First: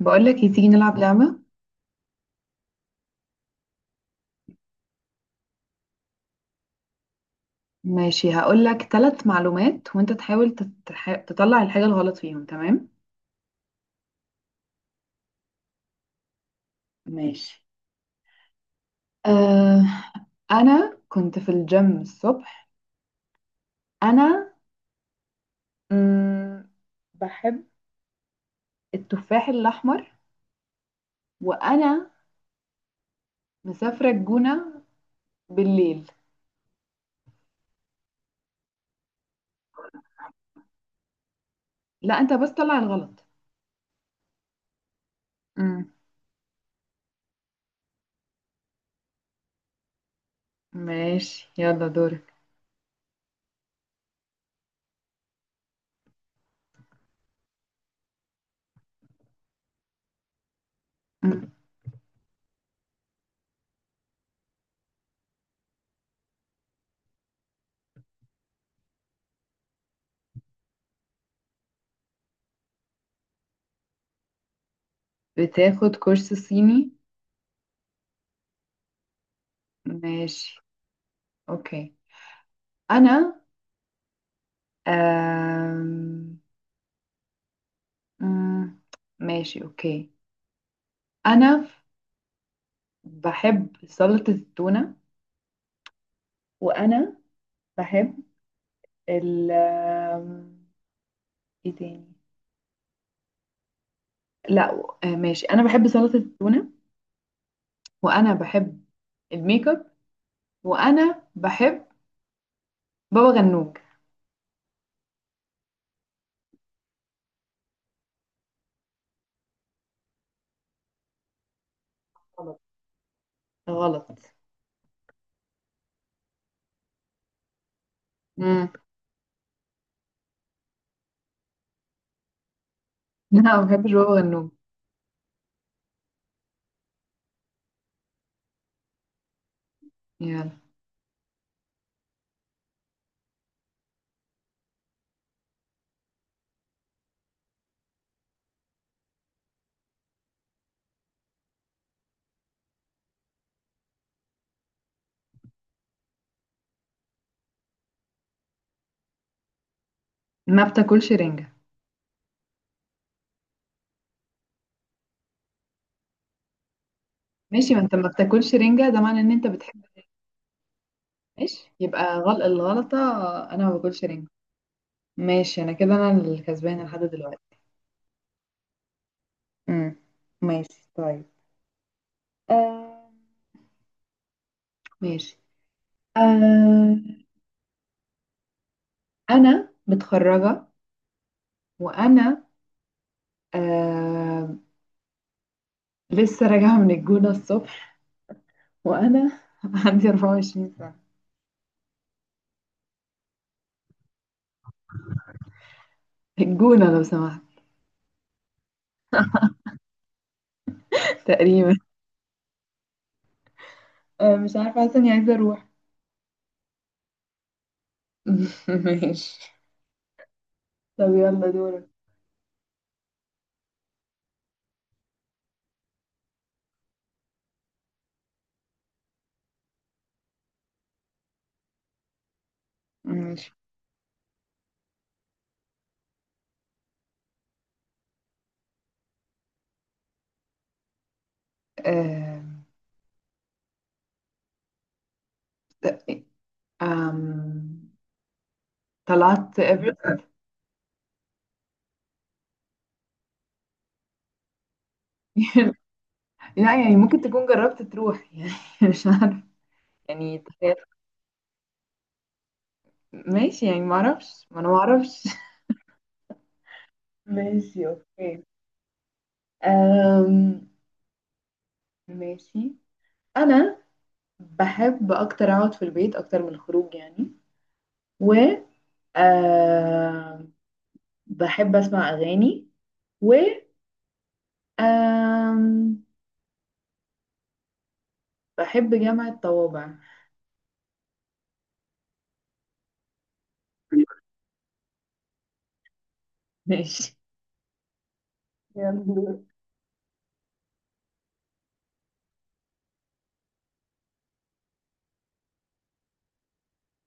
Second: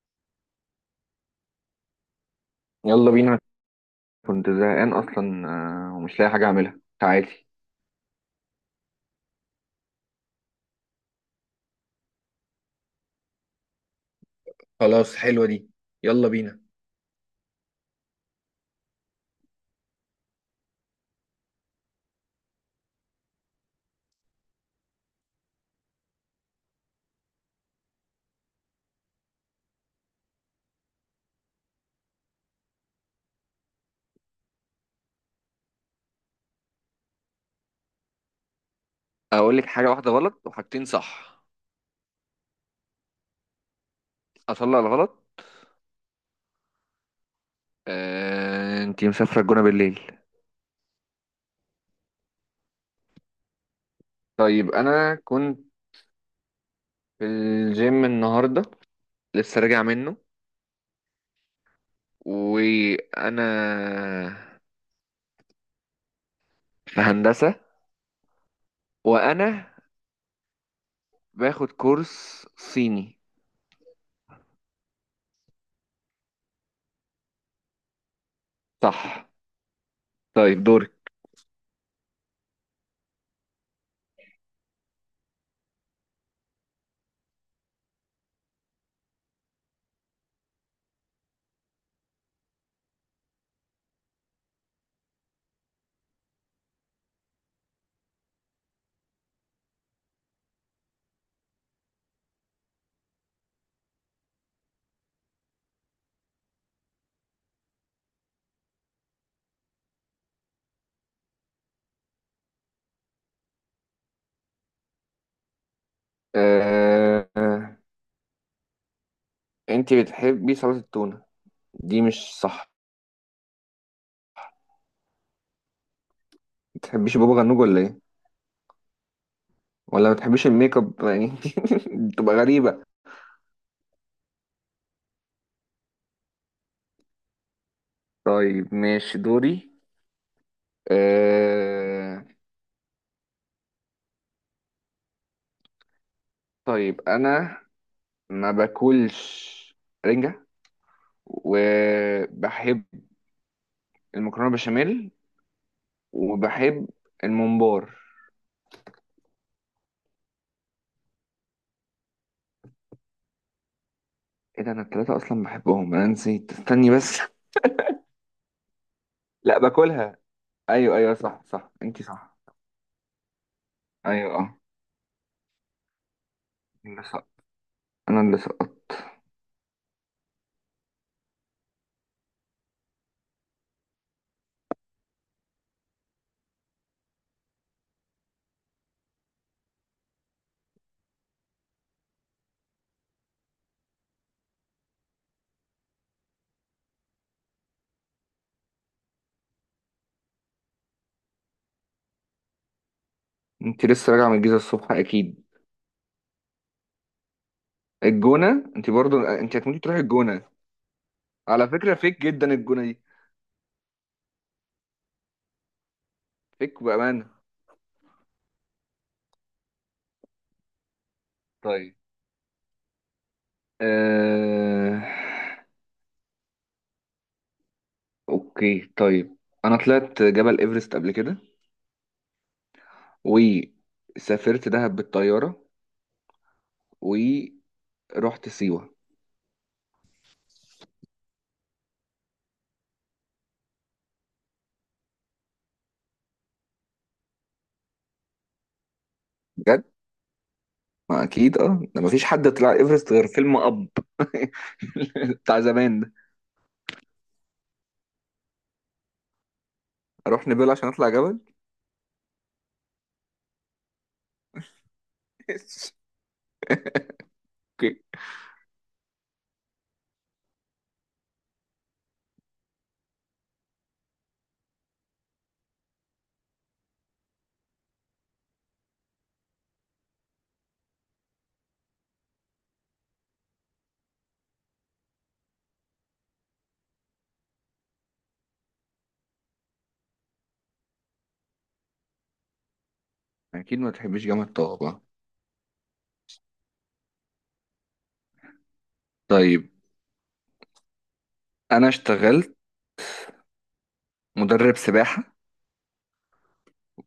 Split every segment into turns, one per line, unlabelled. بقولك إيه، تيجي نلعب لعبة.
يلا بينا. كنت زهقان اصلا ومش لاقي حاجه اعملها. تعالي.
ماشي، هقولك ثلاث معلومات وانت تحاول تطلع الحاجة الغلط فيهم. تمام.
خلاص، حلوة دي. يلا بينا.
ماشي. آه... انا كنت في الجيم الصبح. انا مم... بحب التفاح الاحمر. وانا مسافرة الجونة بالليل.
اقول لك حاجه واحده غلط وحاجتين صح؟
لا، انت بس طلع الغلط.
اطلع الغلط.
مم.
آه، انتي مسافره الجونه بالليل.
ماشي، يلا دورك.
طيب، انا كنت في الجيم النهارده، لسه راجع منه.
مم.
وانا في هندسه، وانا باخد كورس صيني.
بتاخد كورس صيني؟
صح.
ماشي.
طيب، دورك.
اوكي. انا آه... مم. ماشي اوكي. انا ف- بحب سلطة التونة. وانا بحب ال آم، ايه تاني؟ لا. ماشي، انا بحب سلطة التونة. وانا بحب الميك اب. وانا بحب بابا غنوج.
آه، آه، انتي بتحبي سلطه التونه، دي مش
غلط.
صح.
غلط.
بتحبيش بابا غنوج ولا ايه؟
مم.
ولا ما بتحبيش الميك اب يعني. بتبقى غريبة.
لا ما بحبش بابا غنوج.
طيب، ماشي، دوري.
يلا،
أه... طيب انا ما باكلش رنجة، وبحب المكرونة بشاميل، وبحب الممبار.
ما بتاكلش رنجة.
ايه ده، انا التلاتة اصلا بحبهم، انا نسيت، استني بس.
ماشي، ما انت ما بتاكلش رنجة ده معنى ان انت
لا،
بتحب.
باكلها. ايوه، ايوه، صح، صح،
ماشي،
انتي
يبقى
صح.
غلط الغلطة. انا ما باكلش رنجة.
ايوه، اه.
ماشي، انا كده انا الكسبانة لحد
اللي سقط.
دلوقتي.
انا اللي سقطت.
امم ماشي طيب. آه ماشي. آه انا متخرجة. وانا آه لسه راجعة من الجونة الصبح. وانا عندي 24 سنة.
انتي لسه راجعة من الجيزة الصبح اكيد؟
الجونة لو سمحت.
الجونة؟ انتي برضو انتي هتموتي تروحي الجونة. على
تقريبا.
فكرة فيك جدا الجونة دي.
آه، مش عارفة، حاسة اني عايزة اروح.
فيك بأمانة.
ماشي، طب يلا دورك.
طيب. آه... أوكي طيب، أنا طلعت جبل إيفرست قبل كده،
ماشي.
وسافرت دهب بالطيارة، ورحت سيوة.
آه آم، طلعت
بجد؟
ايفرست.
ما أكيد ده مفيش حد طلع إيفرست غير فيلم أب، بتاع زمان ده.
لا يعني ممكن تكون جربت تروح، يعني مش عارفة. يعني
أروح نبيل عشان أطلع جبل؟
ماشي، يعني ما اعرفش، ما انا ما اعرفش. ماشي
أوكي.
اوكي. أم... ماشي. انا بحب اكتر اقعد في البيت اكتر من الخروج يعني. و أم... بحب اسمع اغاني. و أم... بحب جامعة طوابع.
أكيد ما تحبش جامعة طه.
ماشي. يلا.
طيب، أنا اشتغلت مدرب سباحة،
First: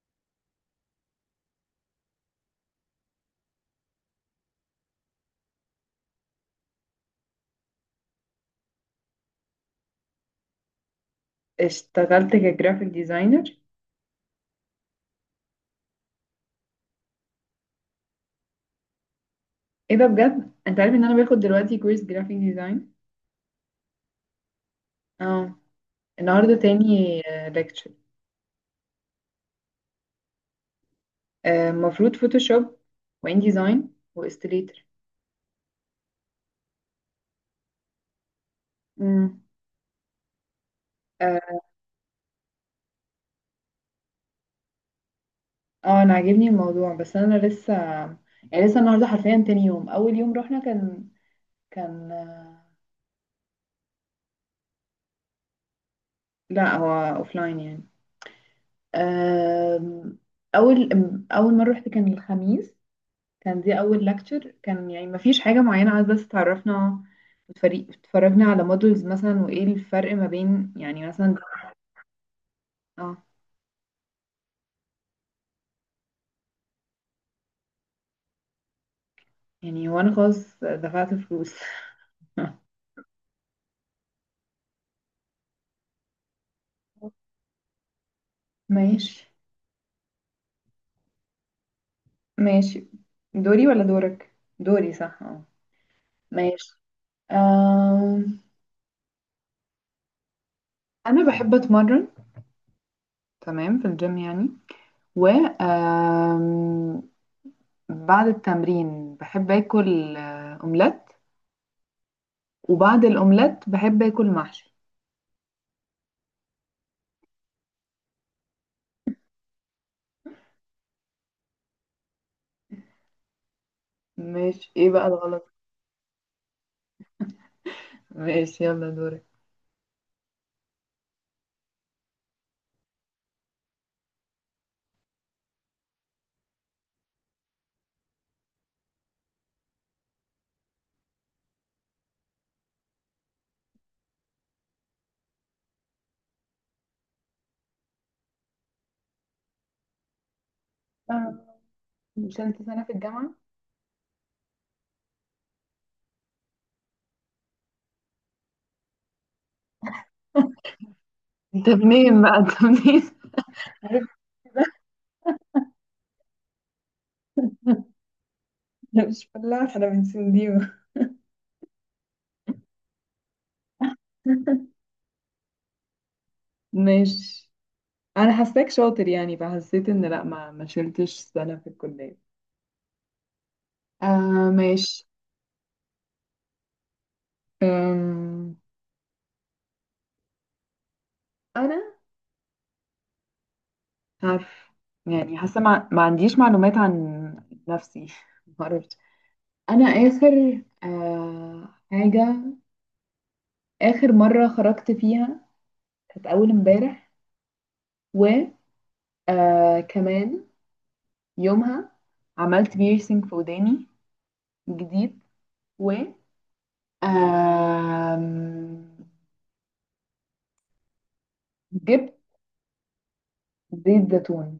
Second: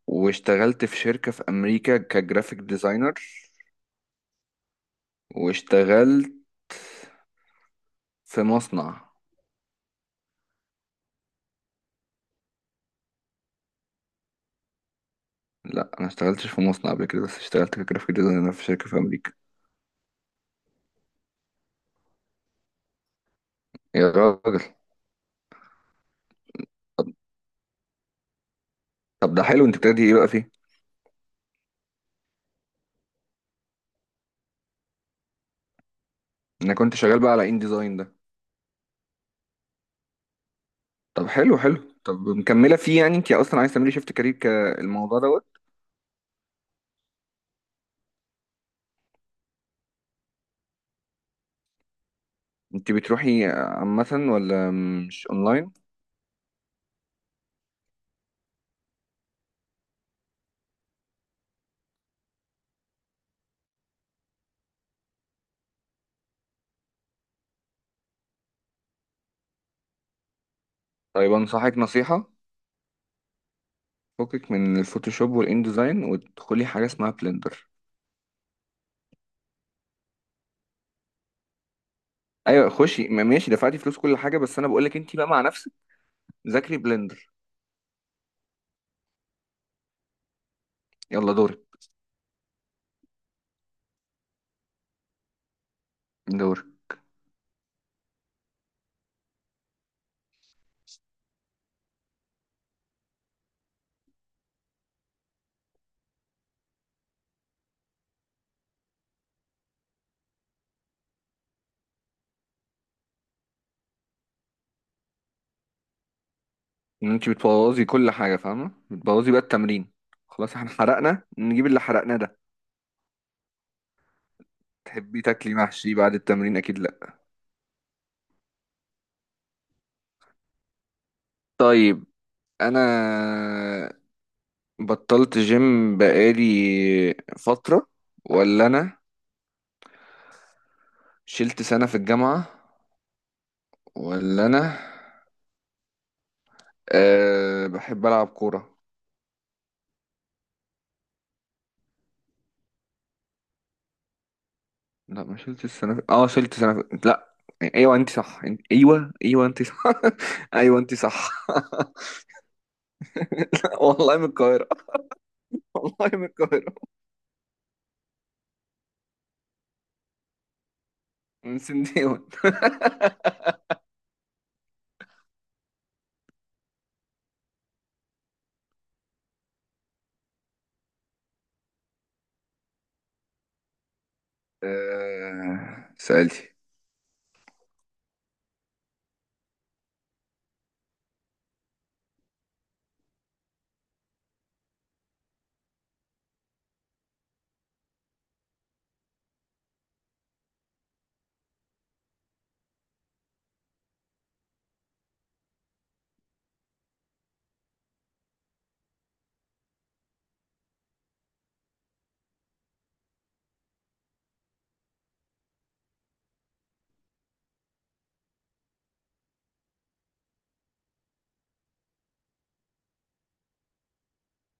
واشتغلت في شركة في أمريكا كجرافيك ديزاينر، واشتغلت في مصنع.
اشتغلت كجرافيك ديزاينر؟
لا، انا اشتغلتش في مصنع قبل كده، بس اشتغلت كجرافيك ديزاينر في شركة في امريكا.
ايه ده بجد، انت عارف ان انا باخد دلوقتي كورس جرافيك ديزاين.
يا راجل.
اه، النهارده تاني
طب
ليكتشر.
طب ده حلو، انت بتبتدي ايه بقى فيه؟
المفروض فوتوشوب وان ديزاين واستليتر.
انا كنت شغال بقى على ان ديزاين ده.
امم
طب حلو
اه
حلو، طب مكملة فيه يعني، انت اصلا عايز تعملي شيفت كارير كالموضوع دوت؟
آه، انا عاجبني الموضوع، بس انا لسه، يعني لسه النهارده حرفيا تاني يوم، اول يوم رحنا كان.
انت بتروحي عامة، ولا مش اونلاين؟
لا هو لاين يعني. آم، اول اول مره رحت كان الخميس، كان دي اول lecture. كان يعني ما فيش حاجه معينه، عايز بس تعرفنا. اتفرجنا على مودلز مثلا، وايه الفرق ما بين يعني
طيب،
مثلا.
انصحك نصيحة.
اه
فكك من الفوتوشوب والان ديزاين، وادخلي حاجة اسمها بلندر.
يعني، وانا خلاص دفعت فلوس.
ايوه خشي، ماشي دفعتي فلوس كل حاجة، بس انا بقولك انت بقى مع نفسك، ذاكري بلندر.
ماشي.
يلا دورك.
ماشي دوري ولا دورك؟ دوري صح، اه،
دورك.
ماشي. آم، انا بحب اتمرن، تمام، في الجيم يعني. و بعد التمرين بحب اكل اومليت. وبعد الاومليت بحب اكل محشي.
ان انت بتبوظي كل حاجه، فاهمه؟ بتبوظي بقى التمرين. خلاص، احنا حرقنا، نجيب اللي حرقناه ده.
ماشي، ايه بقى
تحبي
الغلط؟
تاكلي محشي بعد التمرين؟ اكيد لا.
ماشي يلا دورك.
طيب، انا بطلت جيم بقالي فتره، ولا انا شلت سنه في الجامعه، ولا انا بحب العب كوره.
آه، مش انت سنة في الجامعة.
لا، ما شلت السنه في... شلت سنه في... لا. ايوه انت صح، انت... ايوه، ايوه، انت صح. ايوه انت صح.
انت منين بقى، انت منين؟ عارف،
والله من القاهره. والله من القاهره.
انا مش فلاح، انا من سنديو.
سن ديون.
ماشي، انا حاساك شاطر يعني، فحسيت ان لا، ما شلتش سنه في الكليه. آه ماشي.
سألتي؟
أم... انا عارف، يعني حاسه ما عنديش معلومات عن نفسي. ما اعرفش. انا اخر حاجه، اخر مره خرجت فيها كانت اول امبارح. و كمان يومها عملت بيرسينج في وداني جديد. و آم، جبت زيت زيتون.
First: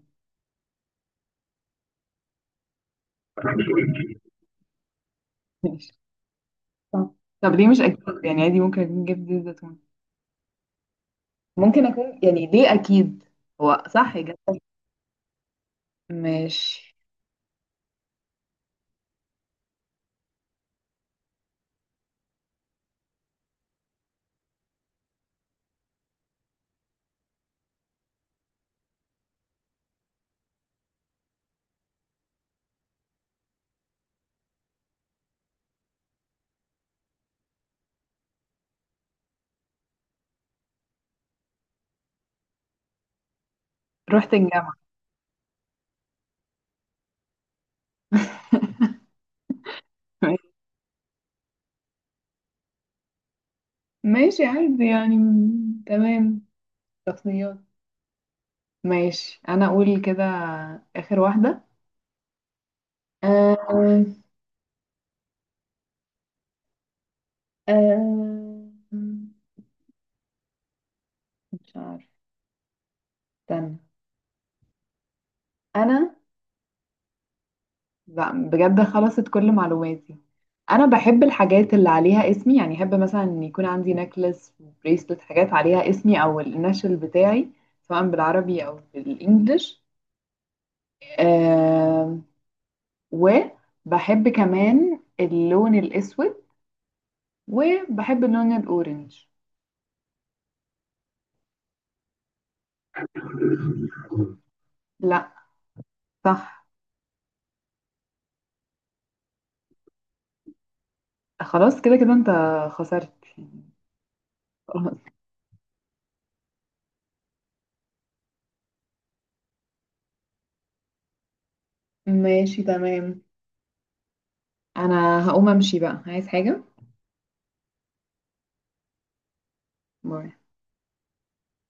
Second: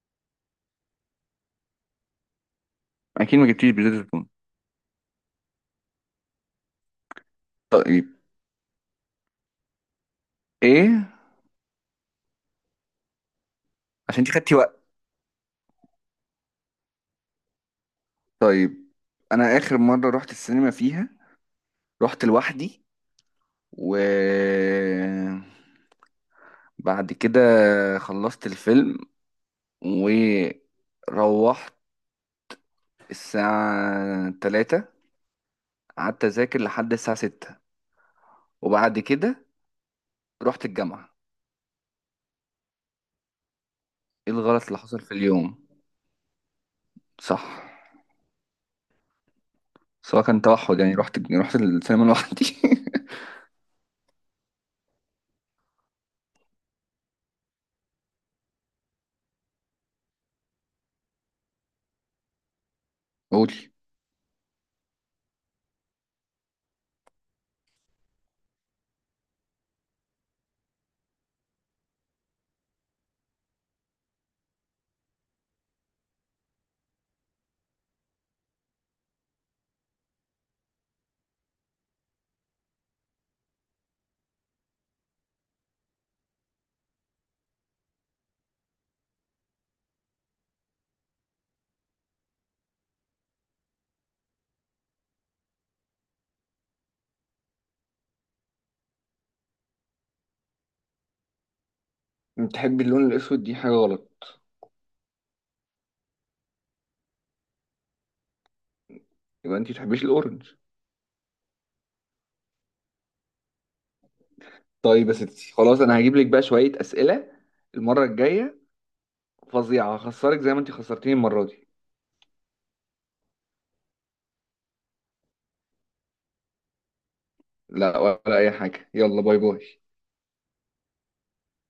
أكيد ما جبتيش بزيت الزيتون.
صح. طب ليه مش اكيد،
طيب.
يعني عادي ممكن اكون جبت زيت زيتون.
إيه؟
ممكن اكون، يعني ليه اكيد، هو صح
عشان أنت خدتي
جبت.
وقت.
ماشي.
طيب، أنا آخر مرة رحت السينما فيها، رحت لوحدي، و بعد كده خلصت الفيلم، وروحت الساعة 3، قعدت أذاكر لحد الساعة 6، وبعد كده رحت الجامعة. إيه
رحت
الغلط
الجامعة.
اللي حصل في اليوم؟ صح. سواء كان توحد يعني، رحت السينما لوحدي.
ماشي، عادي يعني تمام. شخصيات. ماشي، انا اقول كده اخر واحدة. آه
قولي.
آه آه، مش عارف، استنى. انا لا بجد خلصت كل معلوماتي. انا بحب الحاجات اللي عليها اسمي، يعني احب مثلا ان يكون عندي نكلس بريسلت، حاجات عليها اسمي او النشل بتاعي، سواء بالعربي او بالانجلش. آه، وبحب كمان اللون الاسود. وبحب اللون الاورنج.
بتحبي اللون الاسود، دي حاجه غلط.
لا، صح.
يبقى انت تحبيش الاورنج.
خلاص كده كده انت خسرت. خلاص.
طيب يا ستي، خلاص، انا هجيب لك بقى شويه اسئله المره الجايه فظيعه، هخسرك زي ما انت خسرتيني المره دي.
ماشي تمام. انا هقوم امشي بقى، عايز حاجة؟
لا، ولا اي حاجه، يلا، باي باي.
باي.